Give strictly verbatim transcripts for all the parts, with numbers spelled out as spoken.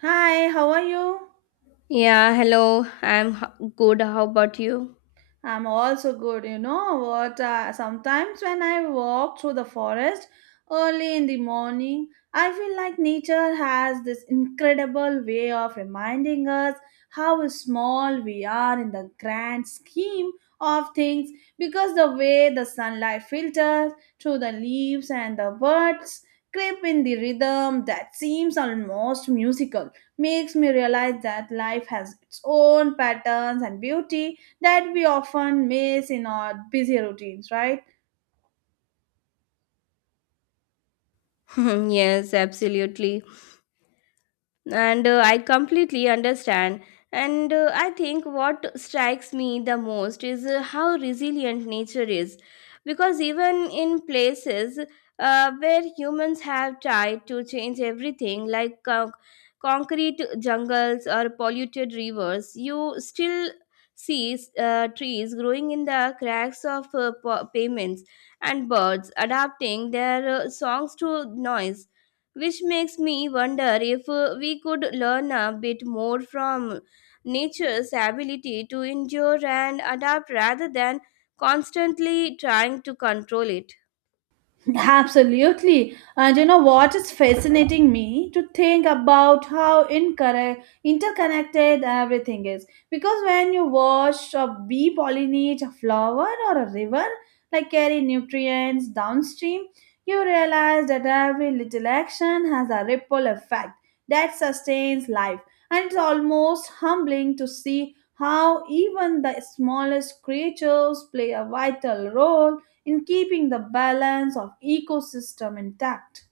Hi, how are you? Yeah, hello. I'm h- good. How about you? I'm also good, you know what? Uh, sometimes when I walk through the forest early in the morning, I feel like nature has this incredible way of reminding us how small we are in the grand scheme of things, because the way the sunlight filters through the leaves and the birds creep in the rhythm that seems almost musical makes me realize that life has its own patterns and beauty that we often miss in our busy routines, right? Yes, absolutely. and uh, I completely understand, and uh, I think what strikes me the most is uh, how resilient nature is, because even in places uh, where humans have tried to change everything, like con- concrete jungles or polluted rivers, you still see uh, trees growing in the cracks of uh, pa- pavements, and birds adapting their uh, songs to noise, which makes me wonder if uh, we could learn a bit more from nature's ability to endure and adapt rather than constantly trying to control it. Absolutely. And you know what is fascinating me to think about how incorrect, interconnected everything is. Because when you watch a bee pollinate a flower or a river, like carry nutrients downstream, you realize that every little action has a ripple effect that sustains life. And it's almost humbling to see how even the smallest creatures play a vital role in keeping the balance of ecosystem intact.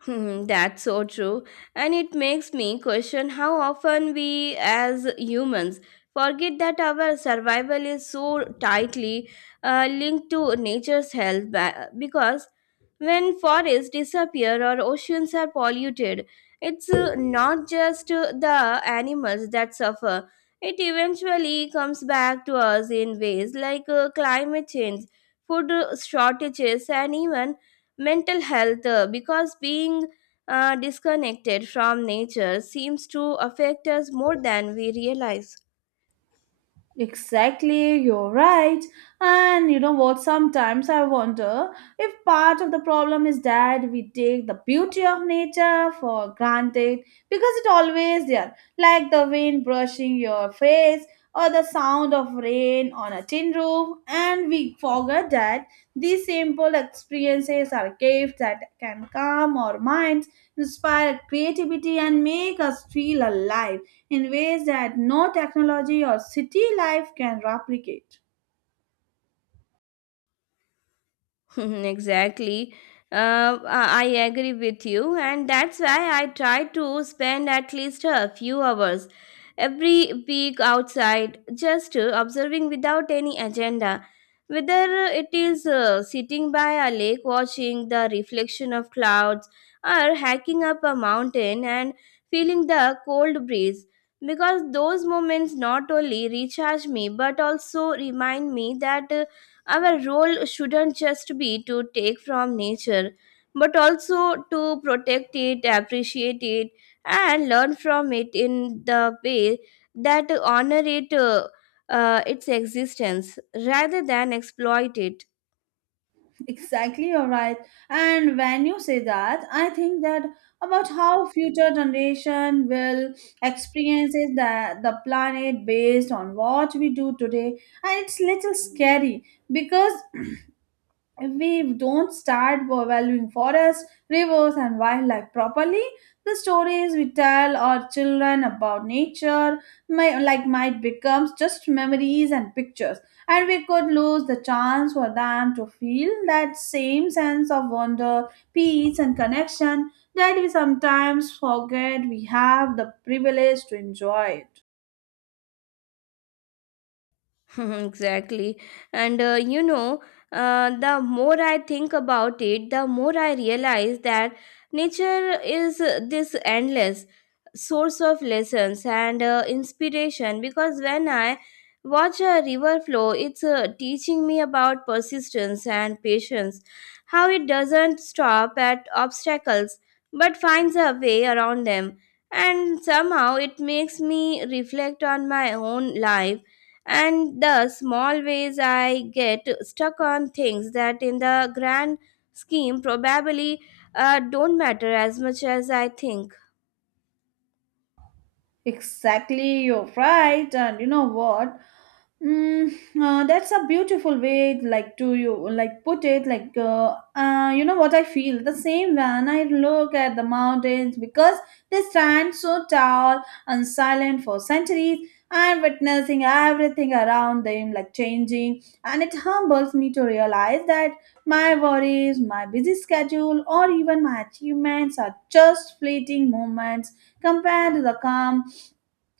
Hmm, that's so true. And it makes me question how often we as humans forget that our survival is so tightly uh, linked to nature's health, ba- because when forests disappear or oceans are polluted, it's uh, not just uh, the animals that suffer. It eventually comes back to us in ways like uh, climate change, food uh, shortages, and even mental health, uh, because being uh, disconnected from nature seems to affect us more than we realize. Exactly, you're right. And you know what? Sometimes I wonder if part of the problem is that we take the beauty of nature for granted because it always there, like the wind brushing your face or the sound of rain on a tin roof, and we forget that these simple experiences are gifts that can calm our minds, inspire creativity, and make us feel alive in ways that no technology or city life can replicate. Exactly. Uh, I I agree with you, and that's why I try to spend at least a few hours every week outside, just uh, observing without any agenda. Whether it is uh, sitting by a lake watching the reflection of clouds, or hiking up a mountain and feeling the cold breeze, because those moments not only recharge me but also remind me that uh, our role shouldn't just be to take from nature, but also to protect it, appreciate it, and learn from it in the way that honor it, uh, uh, its existence rather than exploit it. Exactly, you're right. And when you say that, I think that about how future generation will experiences the, the planet based on what we do today. And it's little scary, because if we don't start valuing forests, rivers, and wildlife properly, the stories we tell our children about nature might, like might become just memories and pictures, and we could lose the chance for them to feel that same sense of wonder, peace, and connection that we sometimes forget we have the privilege to enjoy it. Exactly. And uh, you know, uh, the more I think about it, the more I realize that nature is uh, this endless source of lessons and uh, inspiration, because when I watch a river flow, it's uh, teaching me about persistence and patience, how it doesn't stop at obstacles but finds a way around them. And somehow it makes me reflect on my own life and the small ways I get stuck on things that in the grand scheme probably uh, don't matter as much as I think. Exactly, you're right, and you know what? Mm, uh, that's a beautiful way, like to you, like put it, like uh, uh, you know what, I feel the same when I look at the mountains, because they stand so tall and silent for centuries. I'm witnessing everything around them, like changing, and it humbles me to realize that my worries, my busy schedule, or even my achievements are just fleeting moments compared to the calm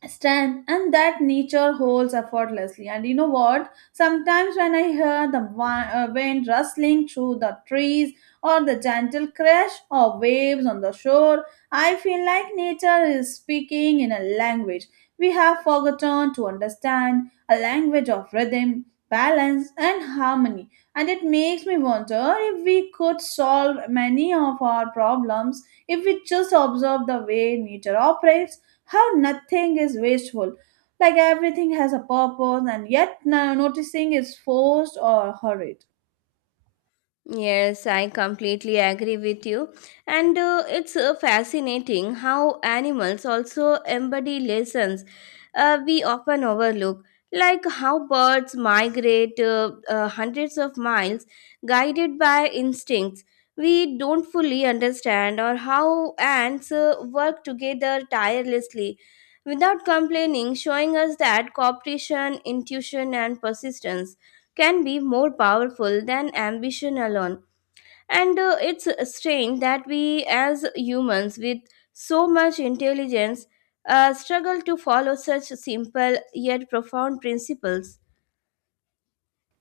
strength and that nature holds effortlessly. And you know what, sometimes when I hear the wi- uh, wind rustling through the trees or the gentle crash of waves on the shore, I feel like nature is speaking in a language we have forgotten to understand, a language of rhythm, balance, and harmony. And it makes me wonder if we could solve many of our problems if we just observe the way nature operates, how nothing is wasteful, like everything has a purpose, and yet no- noticing is forced or hurried. Yes, I completely agree with you. And uh, it's uh, fascinating how animals also embody lessons uh, we often overlook, like how birds migrate uh, uh, hundreds of miles guided by instincts we don't fully understand, or how ants uh, work together tirelessly without complaining, showing us that cooperation, intuition, and persistence can be more powerful than ambition alone. And uh, it's strange that we, as humans with so much intelligence, uh, struggle to follow such simple yet profound principles.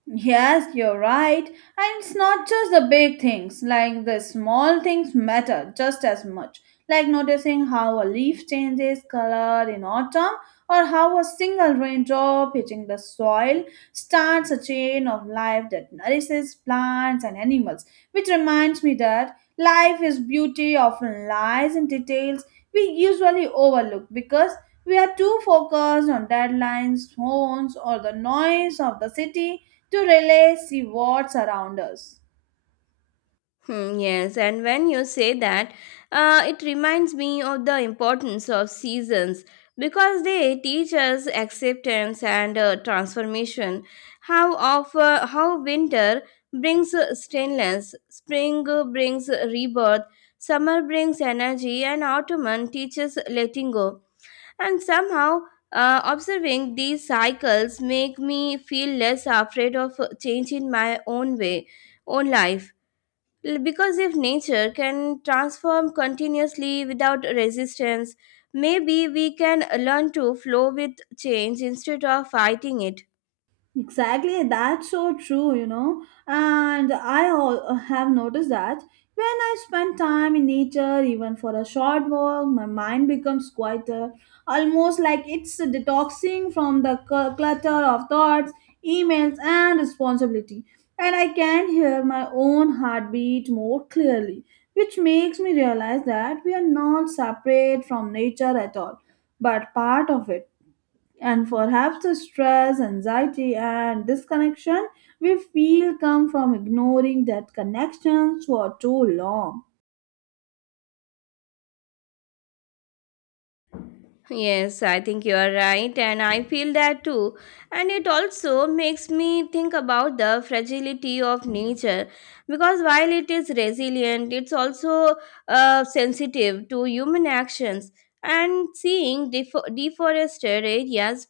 Yes, you're right, and it's not just the big things, like the small things matter just as much, like noticing how a leaf changes color in autumn or how a single raindrop hitting the soil starts a chain of life that nourishes plants and animals, which reminds me that life is beauty often lies in details we usually overlook because we are too focused on deadlines, phones, or the noise of the city to really see what's around us. Hmm, yes, and when you say that, uh, it reminds me of the importance of seasons because they teach us acceptance and uh, transformation. How of uh, how winter brings uh, stillness, spring uh, brings rebirth, summer brings energy, and autumn teaches letting go. And somehow, uh, observing these cycles make me feel less afraid of uh, change in my own way, own life. L- Because if nature can transform continuously without resistance, maybe we can learn to flow with change instead of fighting it. Exactly, that's so true, you know. And I al- have noticed that when I spend time in nature, even for a short walk, my mind becomes quieter, almost like it's detoxing from the cl- clutter of thoughts, emails, and responsibility. And I can hear my own heartbeat more clearly, which makes me realize that we are not separate from nature at all, but part of it, and perhaps the stress, anxiety, and disconnection we feel come from ignoring that connection for too long. Yes, I think you are right, and I feel that too. And it also makes me think about the fragility of nature, because while it is resilient, it's also uh, sensitive to human actions. And seeing defo- deforested areas,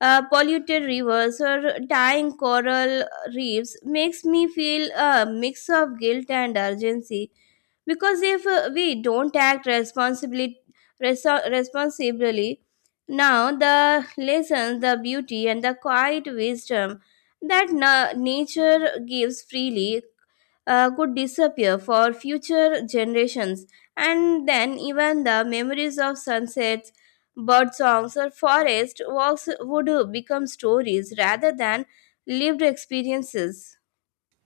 uh, polluted rivers, or dying coral reefs makes me feel a mix of guilt and urgency, because if uh, we don't act responsibly reso- responsibly now, the lessons, the beauty, and the quiet wisdom that na- nature gives freely uh, could disappear for future generations, and then even the memories of sunsets, bird songs, or forest walks would become stories rather than lived experiences.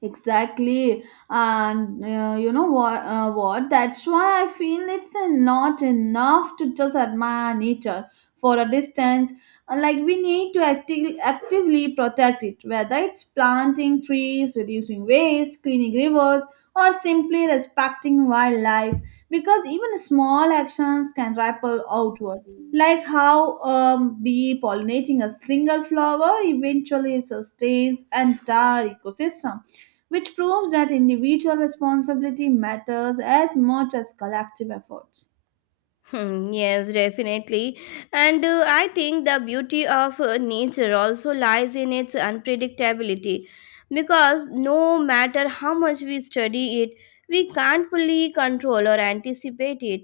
Exactly, and uh, you know what? Uh, what? That's why I feel it's uh, not enough to just admire nature for a distance. Uh, Like we need to acti- actively protect it, whether it's planting trees, reducing waste, cleaning rivers, or simply respecting wildlife. Because even small actions can ripple outward, like how um, bee pollinating a single flower eventually sustains entire ecosystem, which proves that individual responsibility matters as much as collective efforts. Hmm, yes, definitely. And uh, I think the beauty of uh, nature also lies in its unpredictability, because no matter how much we study it, we can't fully control or anticipate it.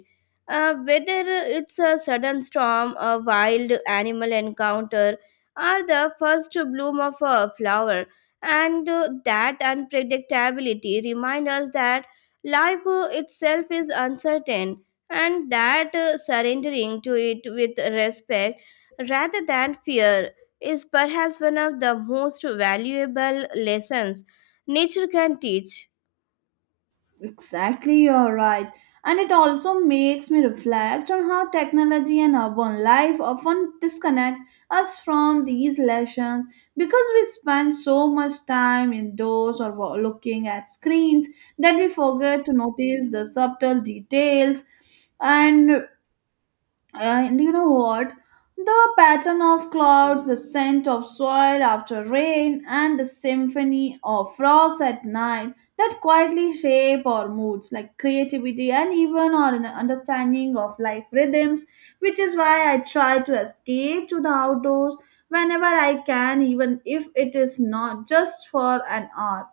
Uh, whether it's a sudden storm, a wild animal encounter, or the first bloom of a flower. And uh, that unpredictability reminds us that life uh, itself is uncertain, and that uh, surrendering to it with respect rather than fear is perhaps one of the most valuable lessons nature can teach. Exactly, you're right. And it also makes me reflect on how technology and urban life often disconnect us from these lessons because we spend so much time indoors or wa- looking at screens that we forget to notice the subtle details and And you know what? The pattern of clouds, the scent of soil after rain, and the symphony of frogs at night that quietly shape our moods, like creativity and even our un- understanding of life rhythms, which is why I try to escape to the outdoors whenever I can, even if it is not just for an hour.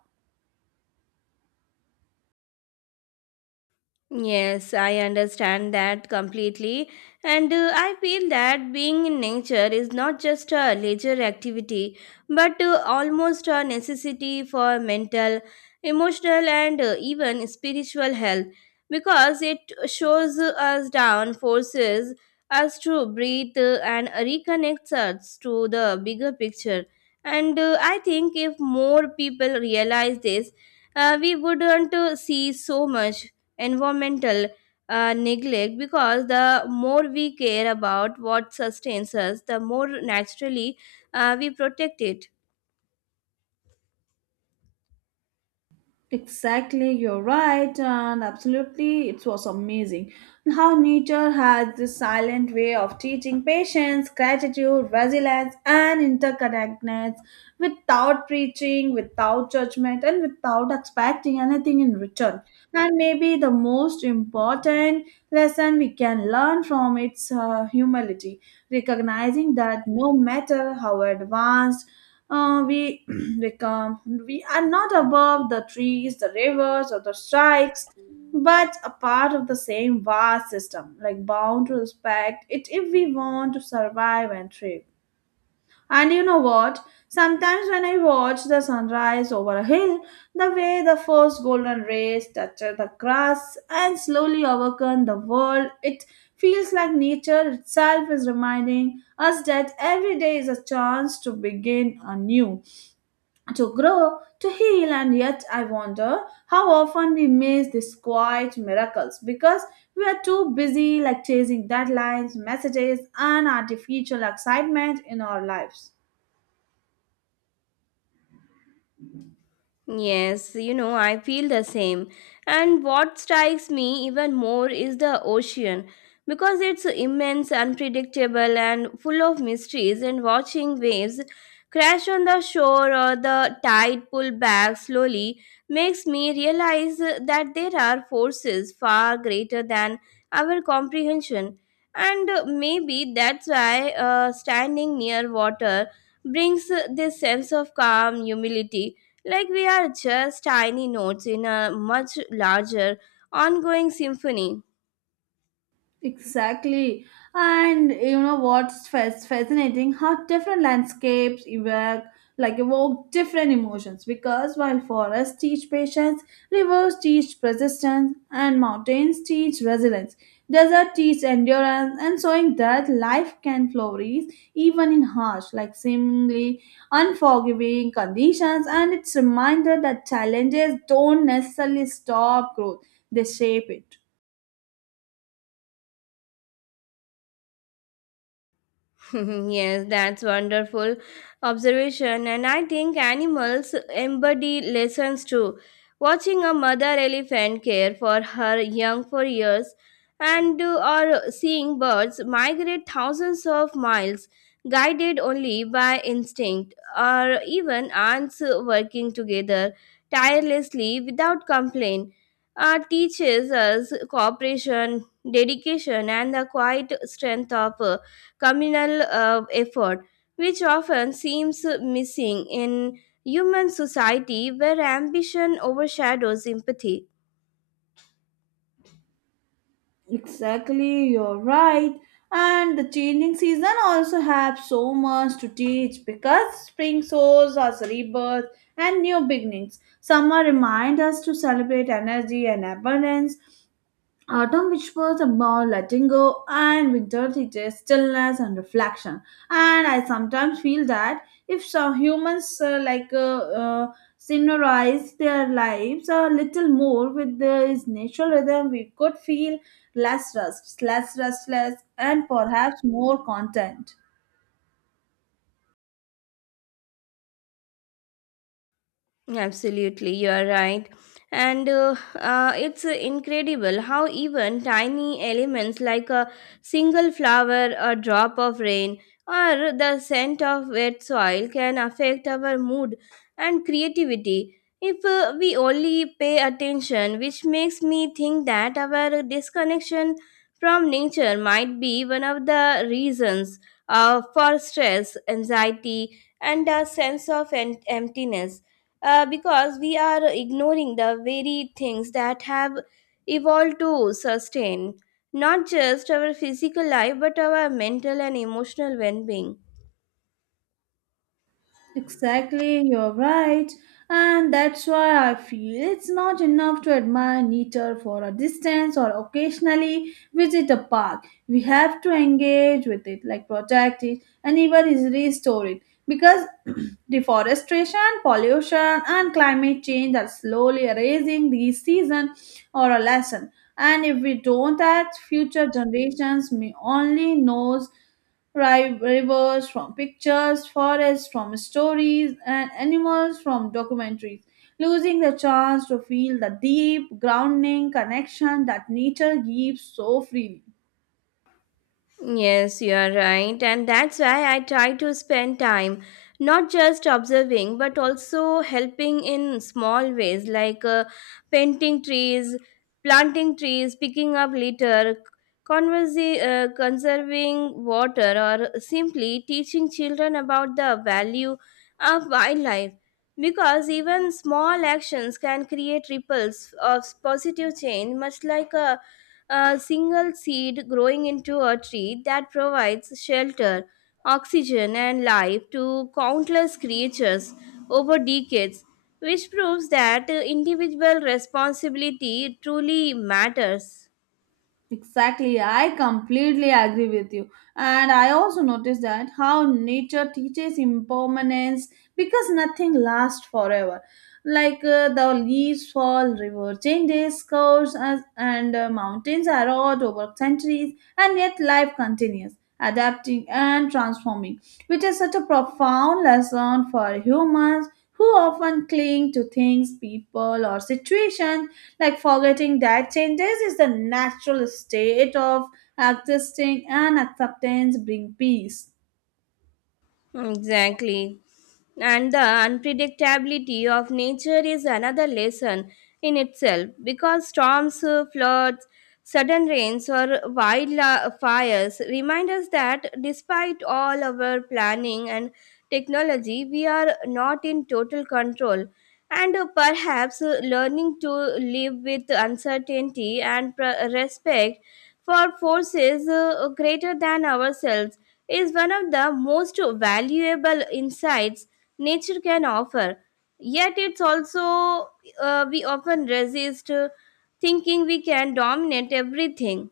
Yes, I understand that completely. And uh, I feel that being in nature is not just a leisure activity, but uh, almost a necessity for mental, emotional, and uh, even spiritual health, because it shows us down, forces us to breathe uh, and reconnects us to the bigger picture. And uh, I think if more people realize this, uh, we wouldn't uh, see so much environmental uh, neglect, because the more we care about what sustains us, the more naturally uh, we protect it. Exactly, you're right, and absolutely, it was amazing how nature has this silent way of teaching patience, gratitude, resilience, and interconnectedness without preaching, without judgment, and without expecting anything in return. And maybe the most important lesson we can learn from its uh, humility, recognizing that no matter how advanced uh, we become, we are not above the trees, the rivers, or the strikes, but a part of the same vast system, like bound to respect it if we want to survive and thrive. And you know what, sometimes when I watch the sunrise over a hill, the way the first golden rays touch the grass and slowly overcome the world, it feels like nature itself is reminding us that every day is a chance to begin anew, to grow, to heal, and yet I wonder how often we miss these quiet miracles because we are too busy, like chasing deadlines, messages, and artificial excitement in our lives. Yes, you know, I feel the same. And what strikes me even more is the ocean, because it's immense, unpredictable, and full of mysteries. And watching waves crash on the shore or the tide pull back slowly makes me realize that there are forces far greater than our comprehension. And maybe that's why uh, standing near water brings this sense of calm, humility, like we are just tiny notes in a much larger, ongoing symphony. Exactly. And you know what's fas- fascinating? How different landscapes evoke like evoke different emotions, because while forests teach patience, rivers teach persistence, and mountains teach resilience. Desert teach endurance and showing that life can flourish even in harsh, like seemingly unforgiving conditions, and it's a reminder that challenges don't necessarily stop growth, they shape it. Yes, that's wonderful observation, and I think animals embody lessons too. Watching a mother elephant care for her young for years, and uh, or seeing birds migrate thousands of miles, guided only by instinct, or even ants working together tirelessly without complaint, uh, teaches us cooperation, dedication, and the quiet strength of communal uh, effort, which often seems missing in human society where ambition overshadows empathy. Exactly, you're right. And the changing season also have so much to teach because spring shows us rebirth and new beginnings. Summer reminds us to celebrate energy and abundance, autumn, which was about letting go, and winter teaches stillness and reflection. And I sometimes feel that if some humans uh, like uh, uh, synchronize their lives a little more with this natural rhythm, we could feel less rust, less restless, and perhaps more content. Absolutely, you are right. And uh, uh, it's uh, incredible how even tiny elements like a single flower, a drop of rain, or the scent of wet soil can affect our mood and creativity if uh, we only pay attention, which makes me think that our disconnection from nature might be one of the reasons uh, for stress, anxiety, and a sense of en- emptiness, uh, because we are ignoring the very things that have evolved to sustain not just our physical life but our mental and emotional well being. Exactly, you're right. And that's why I feel it's not enough to admire nature for a distance or occasionally visit a park. We have to engage with it, like protect it, and even is restore it. Because deforestation, pollution, and climate change are slowly erasing this season or a lesson. And if we don't act, future generations may only knows Ri- rivers from pictures, forests from stories, and animals from documentaries, losing the chance to feel the deep, grounding connection that nature gives so freely. Yes, you are right. And that's why I try to spend time not just observing but also helping in small ways, like uh, painting trees, planting trees, picking up litter, conversi- uh, conserving water, or simply teaching children about the value of wildlife. Because even small actions can create ripples of positive change, much like a, a single seed growing into a tree that provides shelter, oxygen, and life to countless creatures over decades, which proves that uh, individual responsibility truly matters. Exactly, I completely agree with you. And I also noticed that how nature teaches impermanence, because nothing lasts forever. Like uh, the leaves fall, river changes course, as, and uh, mountains erode over centuries, and yet life continues, adapting and transforming, which is such a profound lesson for humans who often cling to things, people, or situations, like forgetting that changes is the natural state of existing and acceptance bring peace. Exactly. And the unpredictability of nature is another lesson in itself, because storms, uh, floods, sudden rains, or wildfires remind us that despite all our planning and technology, we are not in total control. And uh, perhaps uh, learning to live with uncertainty and pr- respect for forces uh, greater than ourselves is one of the most valuable insights nature can offer. Yet, it's also uh, we often resist uh, thinking we can dominate everything.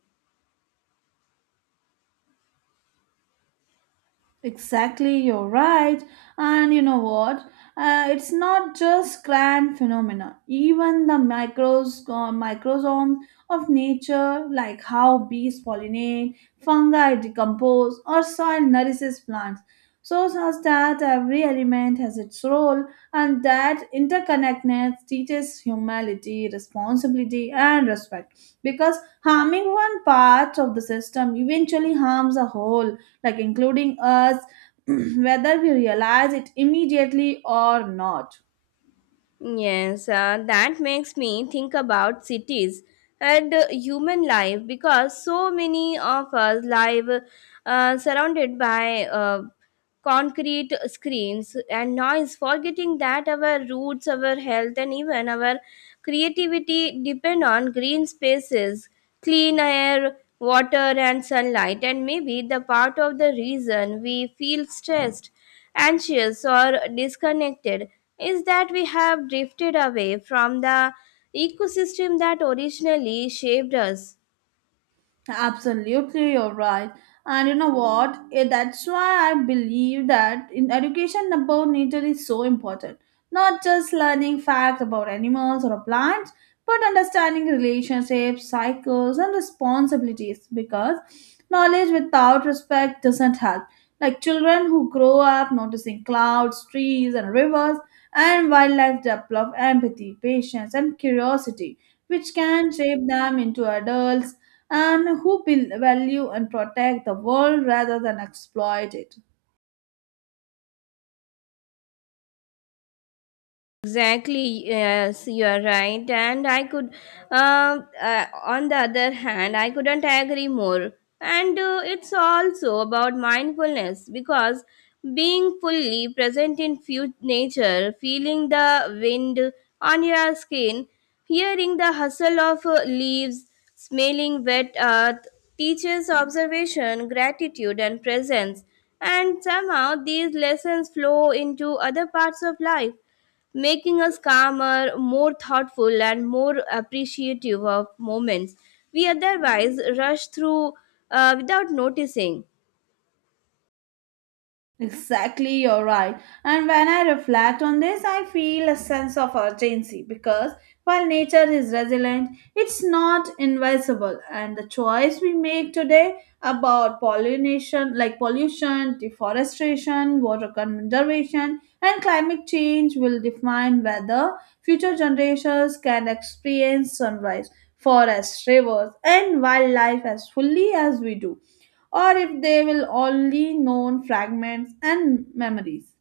Exactly, you're right. And you know what? Uh, it's not just grand phenomena. Even the micros, uh, microsome of nature, like how bees pollinate, fungi decompose, or soil nourishes plants, shows us that every element has its role, and that interconnectedness teaches humility, responsibility, and respect. Because harming one part of the system eventually harms the whole, like including us, whether we realize it immediately or not. Yes, uh, that makes me think about cities and uh, human life, because so many of us live uh, surrounded by uh, concrete screens and noise, forgetting that our roots, our health, and even our creativity depend on green spaces, clean air, water, and sunlight. And maybe the part of the reason we feel stressed, anxious, or disconnected is that we have drifted away from the ecosystem that originally shaped us. Absolutely, you're right. And you know what? Eh, That's why I believe that in education about nature is so important. Not just learning facts about animals or plants, but understanding relationships, cycles, and responsibilities, because knowledge without respect doesn't help. Like children who grow up noticing clouds, trees, and rivers, and wildlife develop empathy, patience, and curiosity, which can shape them into adults and who will value and protect the world rather than exploit it. Exactly, yes, you are right. And I could, uh, uh, on the other hand, I couldn't agree more. And uh, it's also about mindfulness, because being fully present in fu- nature, feeling the wind on your skin, hearing the hustle of uh, leaves, smelling wet earth, teaches observation, gratitude, and presence. And somehow these lessons flow into other parts of life, making us calmer, more thoughtful, and more appreciative of moments we otherwise rush through uh, without noticing. Exactly, you're right. And when I reflect on this, I feel a sense of urgency, because while nature is resilient, it's not invisible. And the choice we make today about pollination, like pollution, deforestation, water conservation, and climate change, will define whether future generations can experience sunrise, forests, rivers, and wildlife as fully as we do, or if they will only known fragments and memories.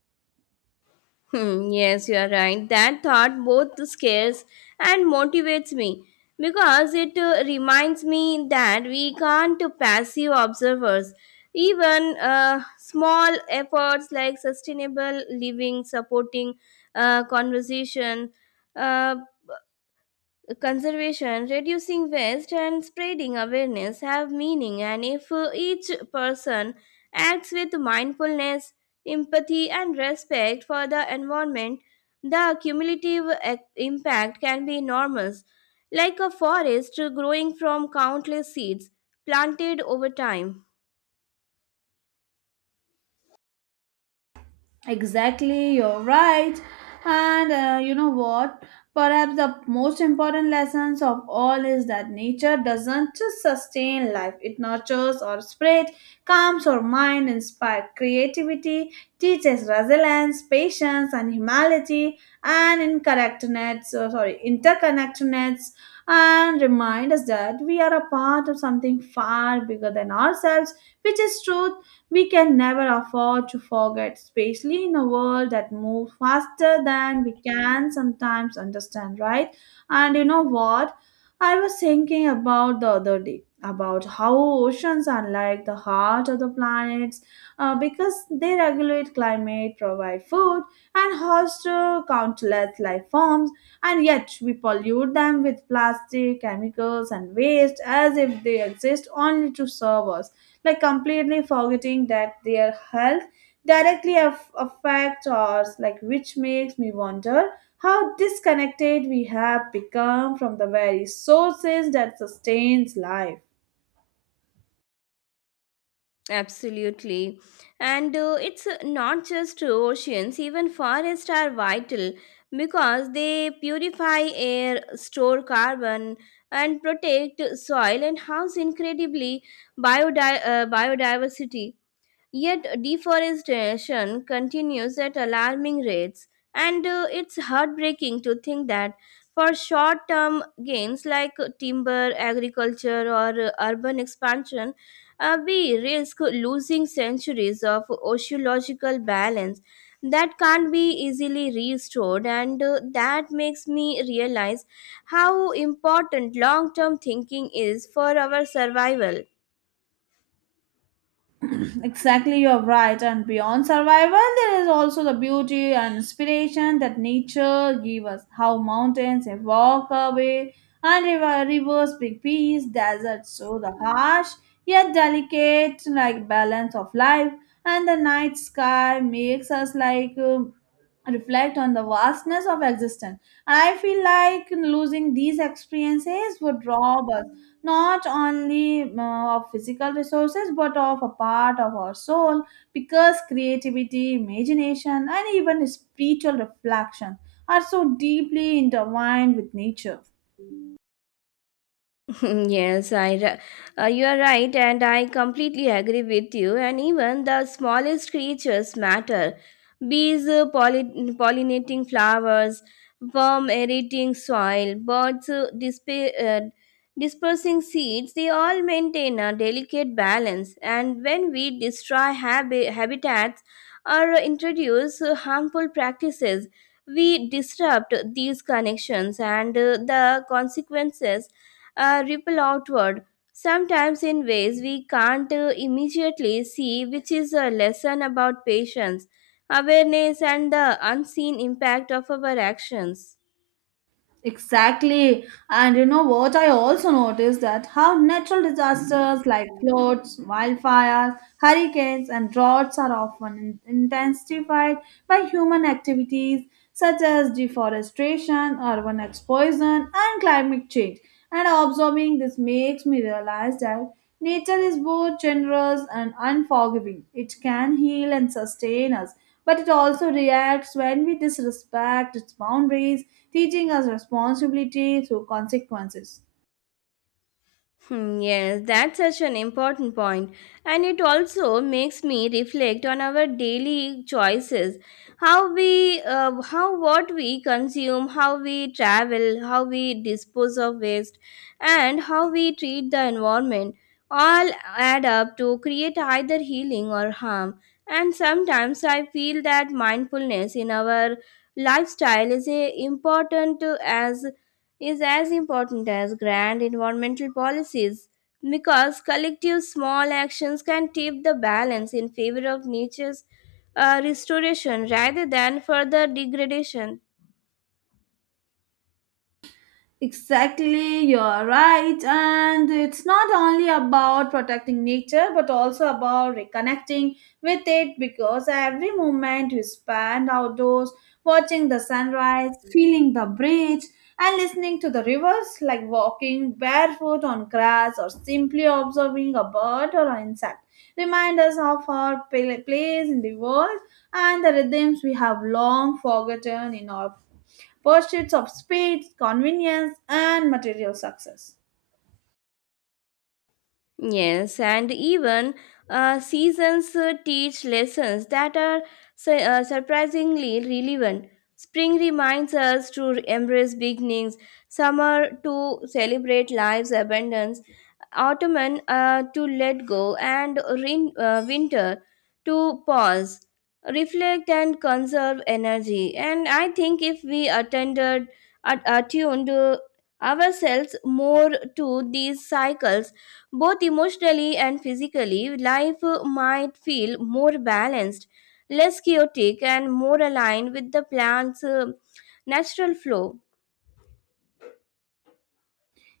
Hmm, yes, you are right. That thought both scares and motivates me, because it uh, reminds me that we can't passive observers. Even uh, small efforts like sustainable living, supporting uh, conversation, uh, conservation, reducing waste, and spreading awareness have meaning, and if uh, each person acts with mindfulness, empathy, and respect for the environment, the cumulative e- impact can be enormous, like a forest growing from countless seeds planted over time. Exactly, you're right. And uh, you know what? Perhaps the most important lessons of all is that nature doesn't just sustain life, it nurtures or spreads, calms our mind, inspires creativity, teaches resilience, patience, and humility, and interconnectedness, uh, sorry, interconnectedness, and remind us that we are a part of something far bigger than ourselves, which is truth we can never afford to forget, especially in a world that moves faster than we can sometimes understand, right? And you know what? I was thinking about the other day about how oceans are like the heart of the planets uh, because they regulate climate, provide food, and host uh, countless life forms, and yet we pollute them with plastic, chemicals, and waste as if they exist only to serve us, like completely forgetting that their health directly aff- affects ours, like which makes me wonder how disconnected we have become from the very sources that sustains life. Absolutely. And uh, it's uh, not just oceans, even forests are vital, because they purify air, store carbon, and protect soil and house incredibly biodi- uh, biodiversity. Yet deforestation continues at alarming rates, and uh, it's heartbreaking to think that for short term gains like timber, agriculture, or uh, urban expansion, uh, we risk losing centuries of oceological balance that can't be easily restored, and uh, that makes me realize how important long term thinking is for our survival. Exactly, you're right. And beyond survival, there is also the beauty and inspiration that nature gives us. How mountains evoke away, and river, rivers bring peace, deserts show the harsh yet delicate like balance of life, and the night sky makes us like um, reflect on the vastness of existence. And I feel like losing these experiences would rob us not only uh, of physical resources but of a part of our soul because creativity, imagination, and even spiritual reflection are so deeply intertwined with nature. yes, I ri- uh, you are right, and I completely agree with you. And even the smallest creatures matter. Bees uh, polli- pollinating flowers, worm aerating soil, birds uh, dispa- uh, dispersing seeds, they all maintain a delicate balance. And when we destroy habi- habitats or introduce uh, harmful practices, we disrupt these connections, and uh, the consequences uh, ripple outward, sometimes in ways we can't uh, immediately see, which is a lesson about patience, awareness, and the unseen impact of our actions. Exactly. And you know what? I also noticed that how natural disasters like floods, wildfires, hurricanes, and droughts are often in- intensified by human activities such as deforestation, urban expansion, and climate change. And observing this makes me realize that nature is both generous and unforgiving. It can heal and sustain us, but it also reacts when we disrespect its boundaries, teaching us responsibility through consequences. Hmm, Yes, that's such an important point, and it also makes me reflect on our daily choices, how we, uh, how what we consume, how we travel, how we dispose of waste, and how we treat the environment. All add up to create either healing or harm. And sometimes I feel that mindfulness in our lifestyle is a important uh, as is as important as grand environmental policies because collective small actions can tip the balance in favor of nature's uh, restoration rather than further degradation. Exactly, you're right. And it's not only about protecting nature but also about reconnecting with it because every moment you spend outdoors watching the sunrise, feeling the breeze, and listening to the rivers, like walking barefoot on grass or simply observing a bird or an insect, remind us of our pla- place in the world and the rhythms we have long forgotten in our pursuits of speed, convenience, and material success. Yes, and even uh, seasons uh, teach lessons that are su- uh, surprisingly relevant. Spring reminds us to embrace beginnings, summer to celebrate life's abundance, autumn uh, to let go, and rain, uh, winter to pause, reflect, and conserve energy. And I think if we attended, at, attuned uh, ourselves more to these cycles, both emotionally and physically, life uh, might feel more balanced, less chaotic, and more aligned with the plant's uh, natural flow.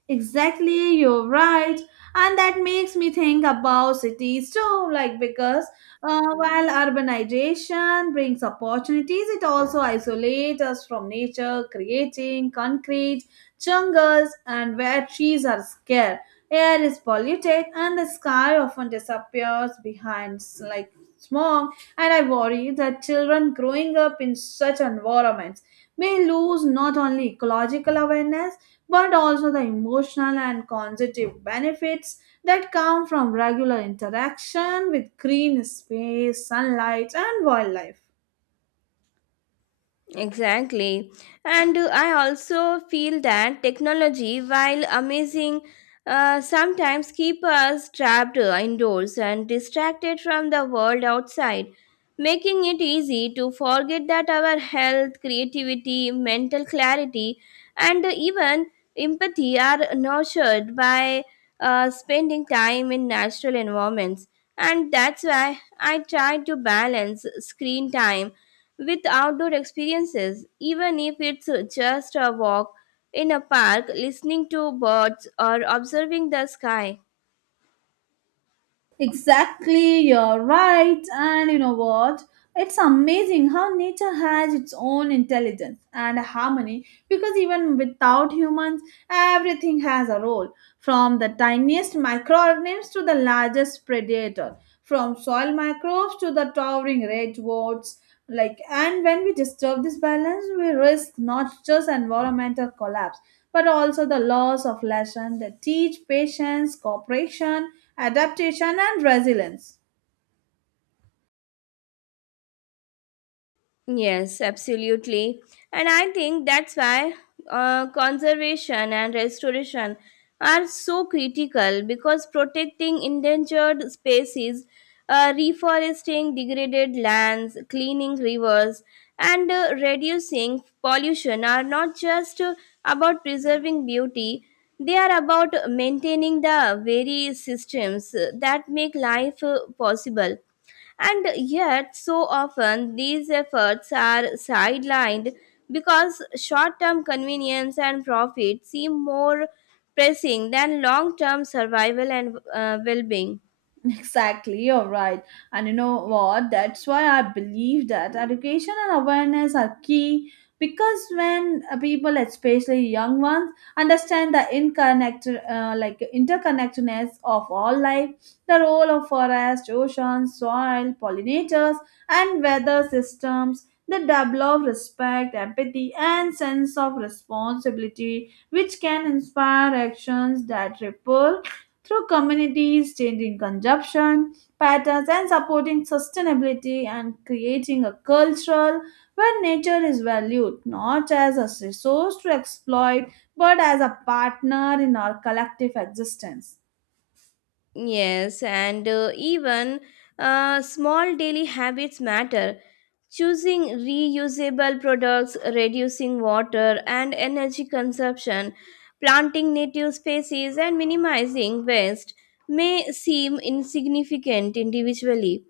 Exactly, you're right. And that makes me think about cities too, like because uh, while urbanization brings opportunities, it also isolates us from nature, creating concrete jungles and where trees are scarce. Air is polluted and the sky often disappears behind s- like smog, and I worry that children growing up in such environments may lose not only ecological awareness but also the emotional and cognitive benefits that come from regular interaction with green space, sunlight and wildlife. Exactly. And uh, I also feel that technology, while amazing, uh, sometimes keep us trapped uh, indoors and distracted from the world outside, making it easy to forget that our health, creativity, mental clarity, and even empathy are nurtured by uh, spending time in natural environments. And that's why I try to balance screen time with outdoor experiences, even if it's just a walk in a park, listening to birds, or observing the sky. Exactly, you're right. And you know what? It's amazing how nature has its own intelligence and harmony because even without humans, everything has a role from the tiniest microorganisms to the largest predator, from soil microbes to the towering redwoods. Like, and when we disturb this balance, we risk not just environmental collapse but also the loss of lessons that teach patience, cooperation, adaptation, and resilience. Yes, absolutely. And I think that's why uh, conservation and restoration are so critical because protecting endangered species, uh, reforesting degraded lands, cleaning rivers, and uh, reducing pollution are not just uh, about preserving beauty, they are about maintaining the very systems uh, that make life uh, possible. And yet, so often these efforts are sidelined because short term convenience and profit seem more pressing than long term survival and uh, well being. Exactly, you're right. And you know what? That's why I believe that education and awareness are key because when uh, people, especially young ones, understand the inconnect, uh, like interconnectedness of all life, the role of forest, oceans, soil, pollinators, and weather systems, they develop respect, empathy, and sense of responsibility, which can inspire actions that ripple through communities, changing consumption patterns, and supporting sustainability and creating a culture where nature is valued not as a resource to exploit but as a partner in our collective existence. Yes, and uh, even uh, small daily habits matter. Choosing reusable products, reducing water and energy consumption, planting native species, and minimizing waste may seem insignificant individually.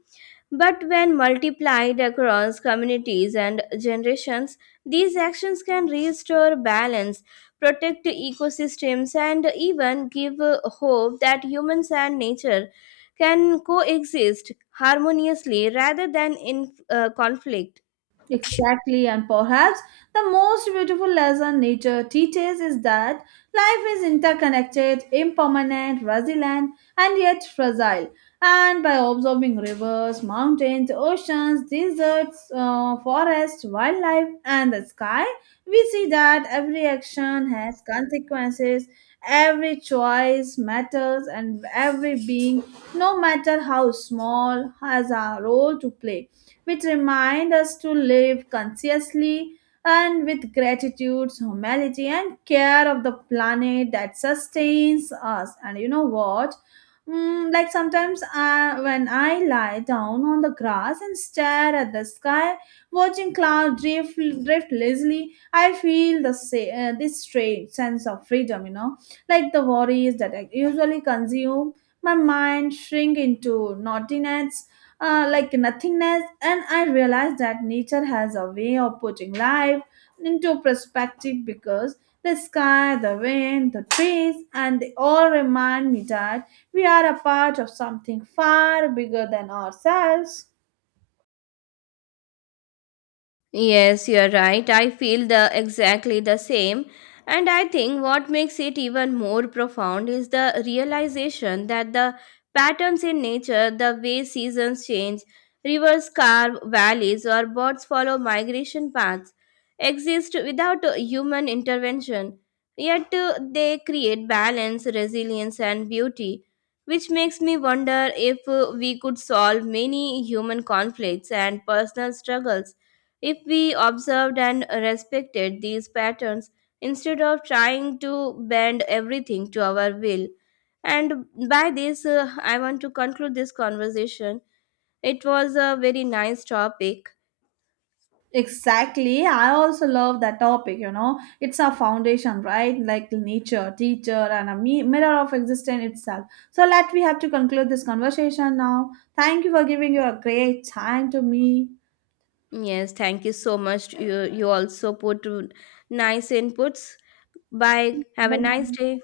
But when multiplied across communities and generations, these actions can restore balance, protect ecosystems, and even give uh, hope that humans and nature can coexist harmoniously rather than in uh, conflict. Exactly, and perhaps the most beautiful lesson nature teaches is that life is interconnected, impermanent, resilient, and yet fragile. And by observing rivers, mountains, oceans, deserts, uh, forests, wildlife, and the sky, we see that every action has consequences, every choice matters, and every being, no matter how small, has a role to play, which remind us to live consciously and with gratitude, humility, and care of the planet that sustains us. And you know what? Mm, like sometimes I, when I lie down on the grass and stare at the sky, watching clouds drift, drift lazily, I feel the sa- uh, this strange sense of freedom. You know, like the worries that I usually consume, my mind shrink into naughtiness, uh, like nothingness, and I realize that nature has a way of putting life into perspective because the sky, the wind, the trees, and they all remind me that we are a part of something far bigger than ourselves. Yes, you're right. I feel the exactly the same. And I think what makes it even more profound is the realization that the patterns in nature, the way seasons change, rivers carve valleys, or birds follow migration paths, exist without uh, human intervention. Yet uh, they create balance, resilience, and beauty, which makes me wonder if uh, we could solve many human conflicts and personal struggles if we observed and respected these patterns instead of trying to bend everything to our will, and by this, uh, I want to conclude this conversation. It was a very nice topic. Exactly. I also love that topic, you know. It's our foundation, right? Like nature, teacher, and a mi- mirror of existence itself. So let we have to conclude this conversation now. Thank you for giving your great time to me. Yes, thank you so much. You, you also put uh, nice inputs. Bye. Have a nice Bye. day.